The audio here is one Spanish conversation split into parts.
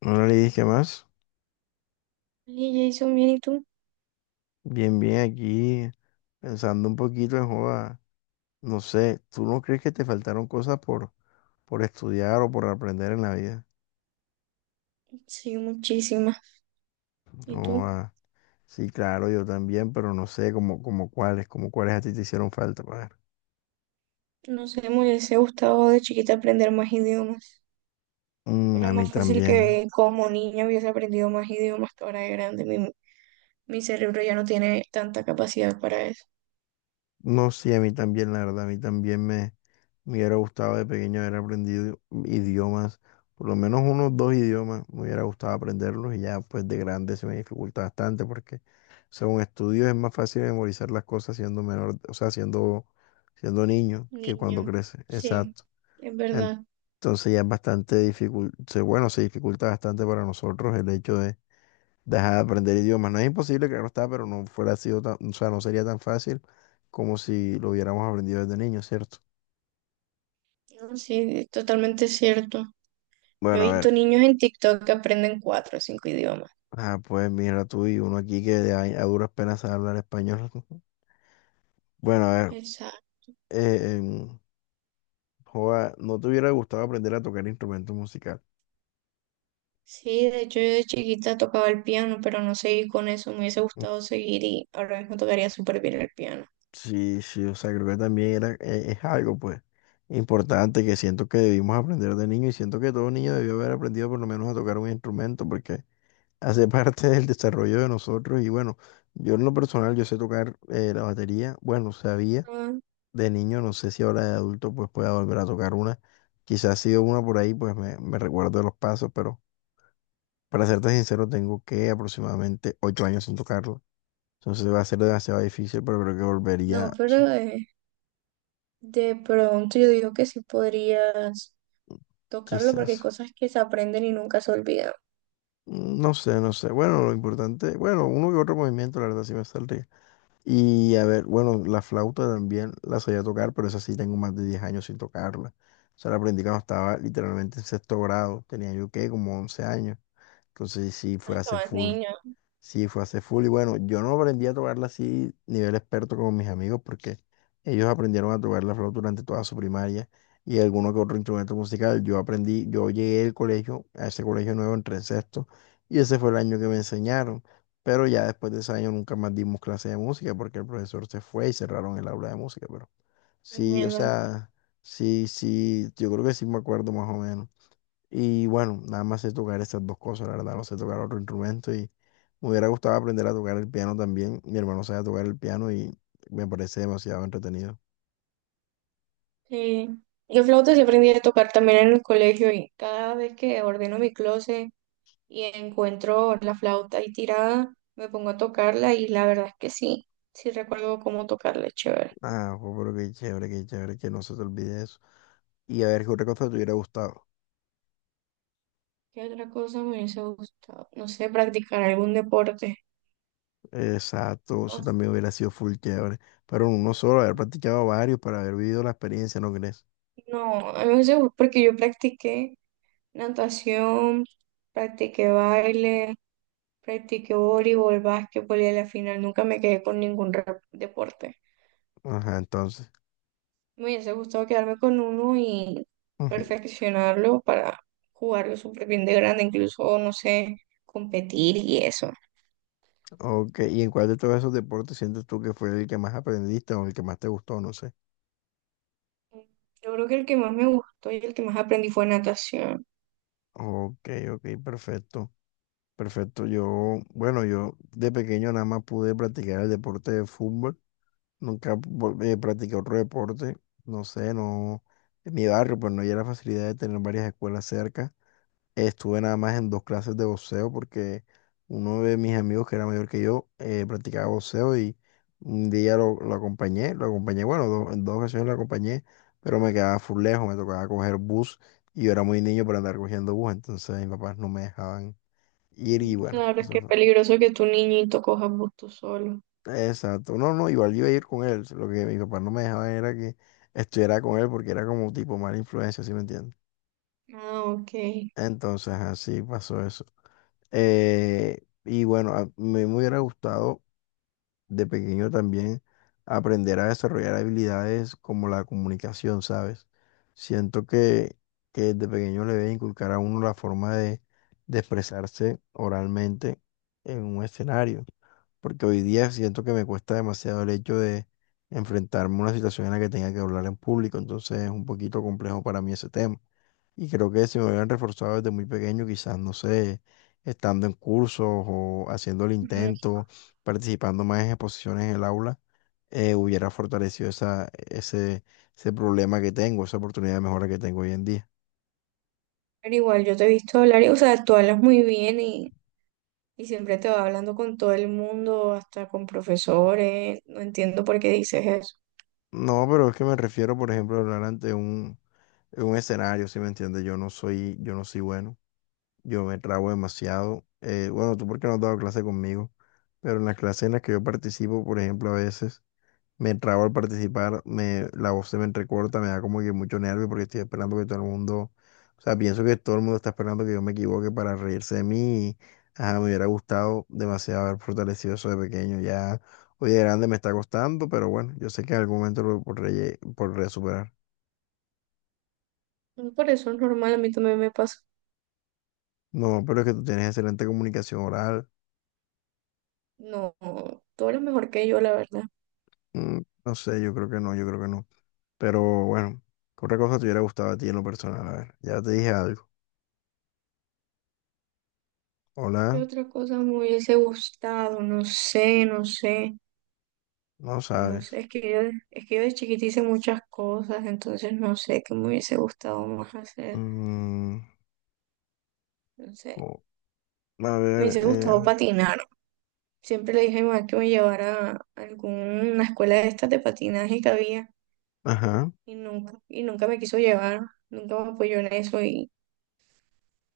No le dije más. Y Jason, bien, ¿y tú? Bien, bien, aquí pensando un poquito en joda. No sé, ¿tú no crees que te faltaron cosas por estudiar o por aprender en la vida? Sí, muchísimas. ¿Y No, tú? Sí, claro, yo también, pero no sé como cuáles, como cuáles a ti te hicieron falta, padre. No sé, me hubiese gustado de chiquita aprender más idiomas. Mm, Era a mí más fácil también. que como niña hubiese aprendido más idiomas que ahora de grande. Mi cerebro ya no tiene tanta capacidad para eso. No, sí, a mí también, la verdad, a mí también me hubiera gustado de pequeño haber aprendido idiomas, por lo menos unos dos idiomas, me hubiera gustado aprenderlos y ya pues de grande se me dificulta bastante porque según estudios es más fácil memorizar las cosas siendo menor, o sea, siendo niño que Niño, cuando crece. sí, Exacto. es En- verdad. Entonces ya es bastante difícil, bueno, se dificulta bastante para nosotros el hecho de dejar de aprender idiomas. No es imposible, claro está, pero no fuera sido tan, o sea, no sería tan fácil como si lo hubiéramos aprendido desde niño, ¿cierto? No, sí, es totalmente cierto. Yo Bueno, he a visto ver. niños en TikTok que aprenden cuatro o cinco idiomas. Ah, pues mira tú y uno aquí que de ahí a duras penas sabe hablar español. Bueno, a ver, Exacto. eh, em, joa, ¿no te hubiera gustado aprender a tocar instrumento musical? Sí, de hecho yo de chiquita tocaba el piano, pero no seguí con eso. Me hubiese gustado seguir y ahora mismo tocaría súper bien el piano. Sí, sí, o sea, creo que también es algo, pues, importante que siento que debimos aprender de niño y siento que todo niño debió haber aprendido por lo menos a tocar un instrumento porque hace parte del desarrollo de nosotros. Y bueno, yo en lo personal, yo sé tocar la batería, bueno, sabía Ah, de niño. No sé si ahora de adulto pues pueda volver a tocar una. Quizás si sido una por ahí, pues me recuerdo de los pasos, pero para serte sincero, tengo que aproximadamente 8 años sin tocarlo. Entonces va a ser demasiado difícil, pero creo que volvería, no, o pero sea, de pronto yo digo que sí podrías tocarlo porque hay quizás. cosas que se aprenden y nunca se olvidan. No sé, no sé. Bueno, lo importante, bueno, uno que otro movimiento, la verdad sí me saldría. Y a ver, bueno, la flauta también la sabía tocar, pero esa sí tengo más de 10 años sin tocarla. O sea, la aprendí cuando estaba literalmente en sexto grado. Tenía yo, ¿qué? Como 11 años. Entonces sí, Ah, fue hace estabas full. niño. Sí, fue hace full. Y bueno, yo no aprendí a tocarla así, nivel experto como mis amigos, porque ellos aprendieron a tocar la flauta durante toda su primaria y alguno que otro instrumento musical. Yo aprendí, yo llegué al colegio, a ese colegio nuevo, entré en sexto, y ese fue el año que me enseñaron. Pero ya después de ese año nunca más dimos clase de música porque el profesor se fue y cerraron el aula de música. Pero sí, o Mierda. sea, sí, sí, yo creo que sí me acuerdo más o menos. Y bueno, nada más sé tocar esas dos cosas, la verdad, no sé tocar otro instrumento y me hubiera gustado aprender a tocar el piano también. Mi hermano sabe tocar el piano y me parece demasiado entretenido. Sí. Yo flauta sí aprendí a tocar también en el colegio y cada vez que ordeno mi closet y encuentro la flauta ahí tirada, me pongo a tocarla y la verdad es que sí, sí recuerdo cómo tocarla, es chévere. Ah, jo, pero qué chévere, que no se te olvide eso. Y a ver qué otra cosa te hubiera gustado. ¿Qué otra cosa me hubiese gustado? No sé, practicar algún deporte. Exacto, eso O- también hubiera sido full chévere. Pero uno solo, haber practicado varios para haber vivido la experiencia, ¿no crees? No, a mí me hubiese gustado porque yo practiqué, natación, practiqué baile, practiqué voleibol, básquetbol y a la final nunca me quedé con ningún deporte. Ajá, entonces. Me hubiese gustado quedarme con uno y Ujú. perfeccionarlo para jugarlo súper bien de grande, incluso, no sé, competir y eso. Ok, ¿y en cuál de todos esos deportes sientes tú que fue el que más aprendiste o el que más te gustó? No sé. Yo creo que el que más me gustó y el que más aprendí fue natación. Ok, ok, perfecto. Perfecto. Yo, bueno, yo de pequeño nada más pude practicar el deporte de fútbol. Nunca vol- Practiqué otro deporte. No sé, no. En mi barrio, pues no había la facilidad de tener varias escuelas cerca. Estuve nada más en 2 clases de boxeo porque uno de mis amigos que era mayor que yo practicaba boxeo y un día lo acompañé. Lo acompañé, bueno, en 2 ocasiones lo acompañé, pero me quedaba full lejos. Me tocaba coger bus y yo era muy niño para andar cogiendo bus. Entonces mis papás no me dejaban ir y Mm, bueno, claro, es que eso es fue. peligroso que tu niñito coja bus tú solo. Exacto, no, no, igual yo iba a ir con él, lo que mi papá no me dejaba era que estuviera con él porque era como tipo mala influencia, ¿sí me entiendes? Ah, ok. Entonces así pasó eso. Y bueno, me hubiera gustado de pequeño también aprender a desarrollar habilidades como la comunicación, ¿sabes? Siento que de pequeño le debe inculcar a uno la forma de expresarse oralmente en un escenario porque hoy día siento que me cuesta demasiado el hecho de enfrentarme a una situación en la que tenga que hablar en público, entonces es un poquito complejo para mí ese tema. Y creo que si me hubieran reforzado desde muy pequeño, quizás, no sé, estando en cursos o haciendo el Mm, intento, participando más en exposiciones en el aula, hubiera fortalecido ese problema que tengo, esa oportunidad de mejora que tengo hoy en día. Pero igual, yo te he visto hablar y, o sea, tú hablas muy bien y siempre te va hablando con todo el mundo, hasta con profesores. No entiendo por qué dices eso. No, pero es que me refiero, por ejemplo, a hablar en un escenario, ¿si me entiendes? Yo no soy bueno. Yo me trago demasiado. Bueno, tú porque no has dado clase conmigo, pero en las clases en las que yo participo, por ejemplo, a veces me trago al participar, la voz se me entrecorta, me da como que mucho nervio porque estoy esperando que todo el mundo, o sea, pienso que todo el mundo está esperando que yo me equivoque para reírse de mí. Ajá, me hubiera gustado demasiado haber fortalecido eso de pequeño. Ya hoy de grande me está costando, pero bueno, yo sé que en algún momento lo podré superar. No, por eso es normal, a mí también me pasa. No, pero es que tú tienes excelente comunicación oral. No, tú eres mejor que yo, la verdad. Mm, no sé, yo creo que no, yo creo que no. Pero bueno, ¿qué otra cosa te hubiera gustado a ti en lo personal? A ver, ya te dije algo. ¿Qué Hola, otra cosa me hubiese gustado? No sé, no sé. no No sé, sabes. es que yo de chiquita hice muchas cosas, entonces no sé qué me hubiese gustado más hacer. Mm, No sé, o- a me ver, hubiese gustado patinar. Siempre le dije a mi mamá que me llevara a alguna escuela de estas de patinaje que había, ajá. y nunca me quiso llevar, nunca me apoyó en eso y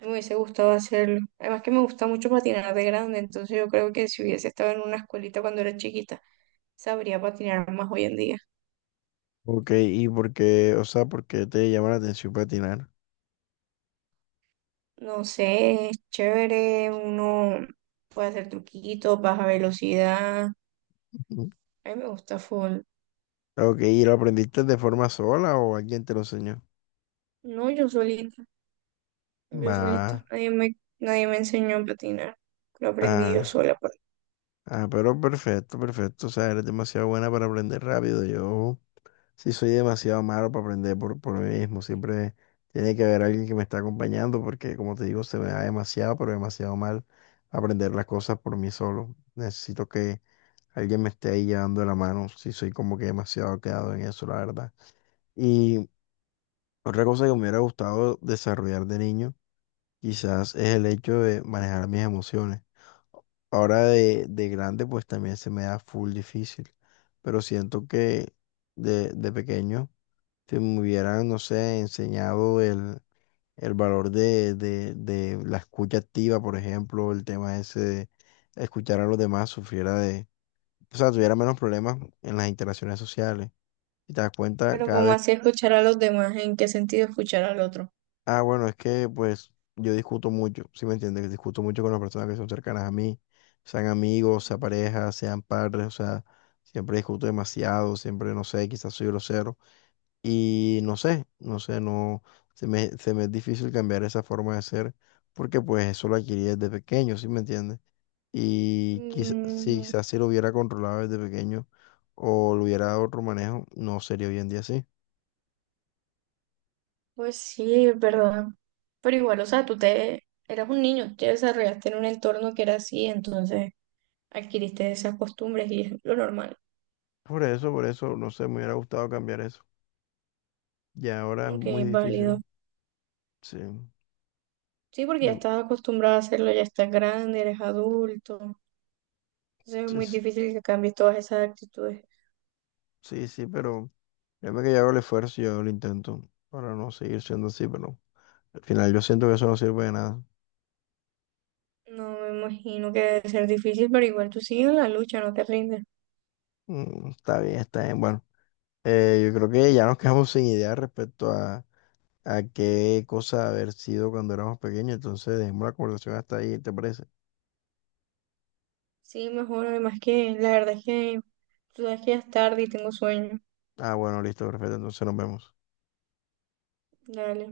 me hubiese gustado hacerlo. Además que me gusta mucho patinar de grande, entonces yo creo que si hubiese estado en una escuelita cuando era chiquita, sabría patinar más hoy en día. Ok, ¿y por qué, o sea, por qué te llama la atención patinar? No sé, es chévere, uno puede hacer truquitos, baja velocidad, Ujú. a mí me gusta full. Ok, ¿y lo aprendiste de forma sola o alguien te lo enseñó? No, yo solita, Va, nadie me enseñó a patinar, lo aprendí yo ah, sola, pues. ah, pero perfecto, perfecto. O sea, eres demasiado buena para aprender rápido. Yo. Sí, soy demasiado malo para aprender por mí mismo. Siempre tiene que haber alguien que me está acompañando porque, como te digo, se me da demasiado, pero demasiado mal aprender las cosas por mí solo. Necesito que alguien me esté ahí llevando la mano. Sí, soy como que demasiado quedado en eso, la verdad. Y otra cosa que me hubiera gustado desarrollar de niño, quizás es el hecho de manejar mis emociones. Ahora de grande, pues también se me da full difícil, pero siento que de pequeño si me hubieran, no sé, enseñado el valor de la escucha activa, por ejemplo, el tema ese de escuchar a los demás, sufriera de, o sea, tuviera menos problemas en las interacciones sociales. Y te das cuenta ¿Pero cada como vez, así escuchar a los demás? ¿En qué sentido escuchar al otro? ah, bueno, es que pues yo discuto mucho, ¿sí me entiendes? Discuto mucho con las personas que son cercanas a mí, sean amigos, sean parejas, sean padres, o sea, siempre discuto demasiado, siempre, no sé, quizás soy grosero. Y no sé, no sé, no, se me es difícil cambiar esa forma de ser porque pues eso lo adquirí desde pequeño, ¿sí me entiendes? Y Mm, quizás si lo hubiera controlado desde pequeño o lo hubiera dado otro manejo, no sería hoy en día así. pues sí, es verdad. Pero igual, o sea, tú te eras un niño, te desarrollaste en un entorno que era así, entonces adquiriste esas costumbres y es lo normal, Por eso, no sé, me hubiera gustado cambiar eso. Y ahora es aunque muy es válido. difícil. Sí, Sí, porque ya de- estás acostumbrado a hacerlo, ya estás grande, eres adulto, entonces es sí, muy sí, difícil que cambies todas esas actitudes. sí, sí, pero créeme que yo hago el esfuerzo y yo hago el intento para no seguir siendo así, pero al final yo siento que eso no sirve de nada. No me imagino que debe ser difícil, pero igual tú sigues en la lucha, no te rindes. Mm, está bien, está bien. Bueno. Yo creo que ya nos quedamos sin idea respecto a qué cosa haber sido cuando éramos pequeños, entonces dejemos la conversación hasta ahí, ¿te parece? Sí, mejor, además que la verdad es que tú sabes que ya es tarde y tengo sueño. Ah, bueno, listo, perfecto, entonces nos vemos. Dale.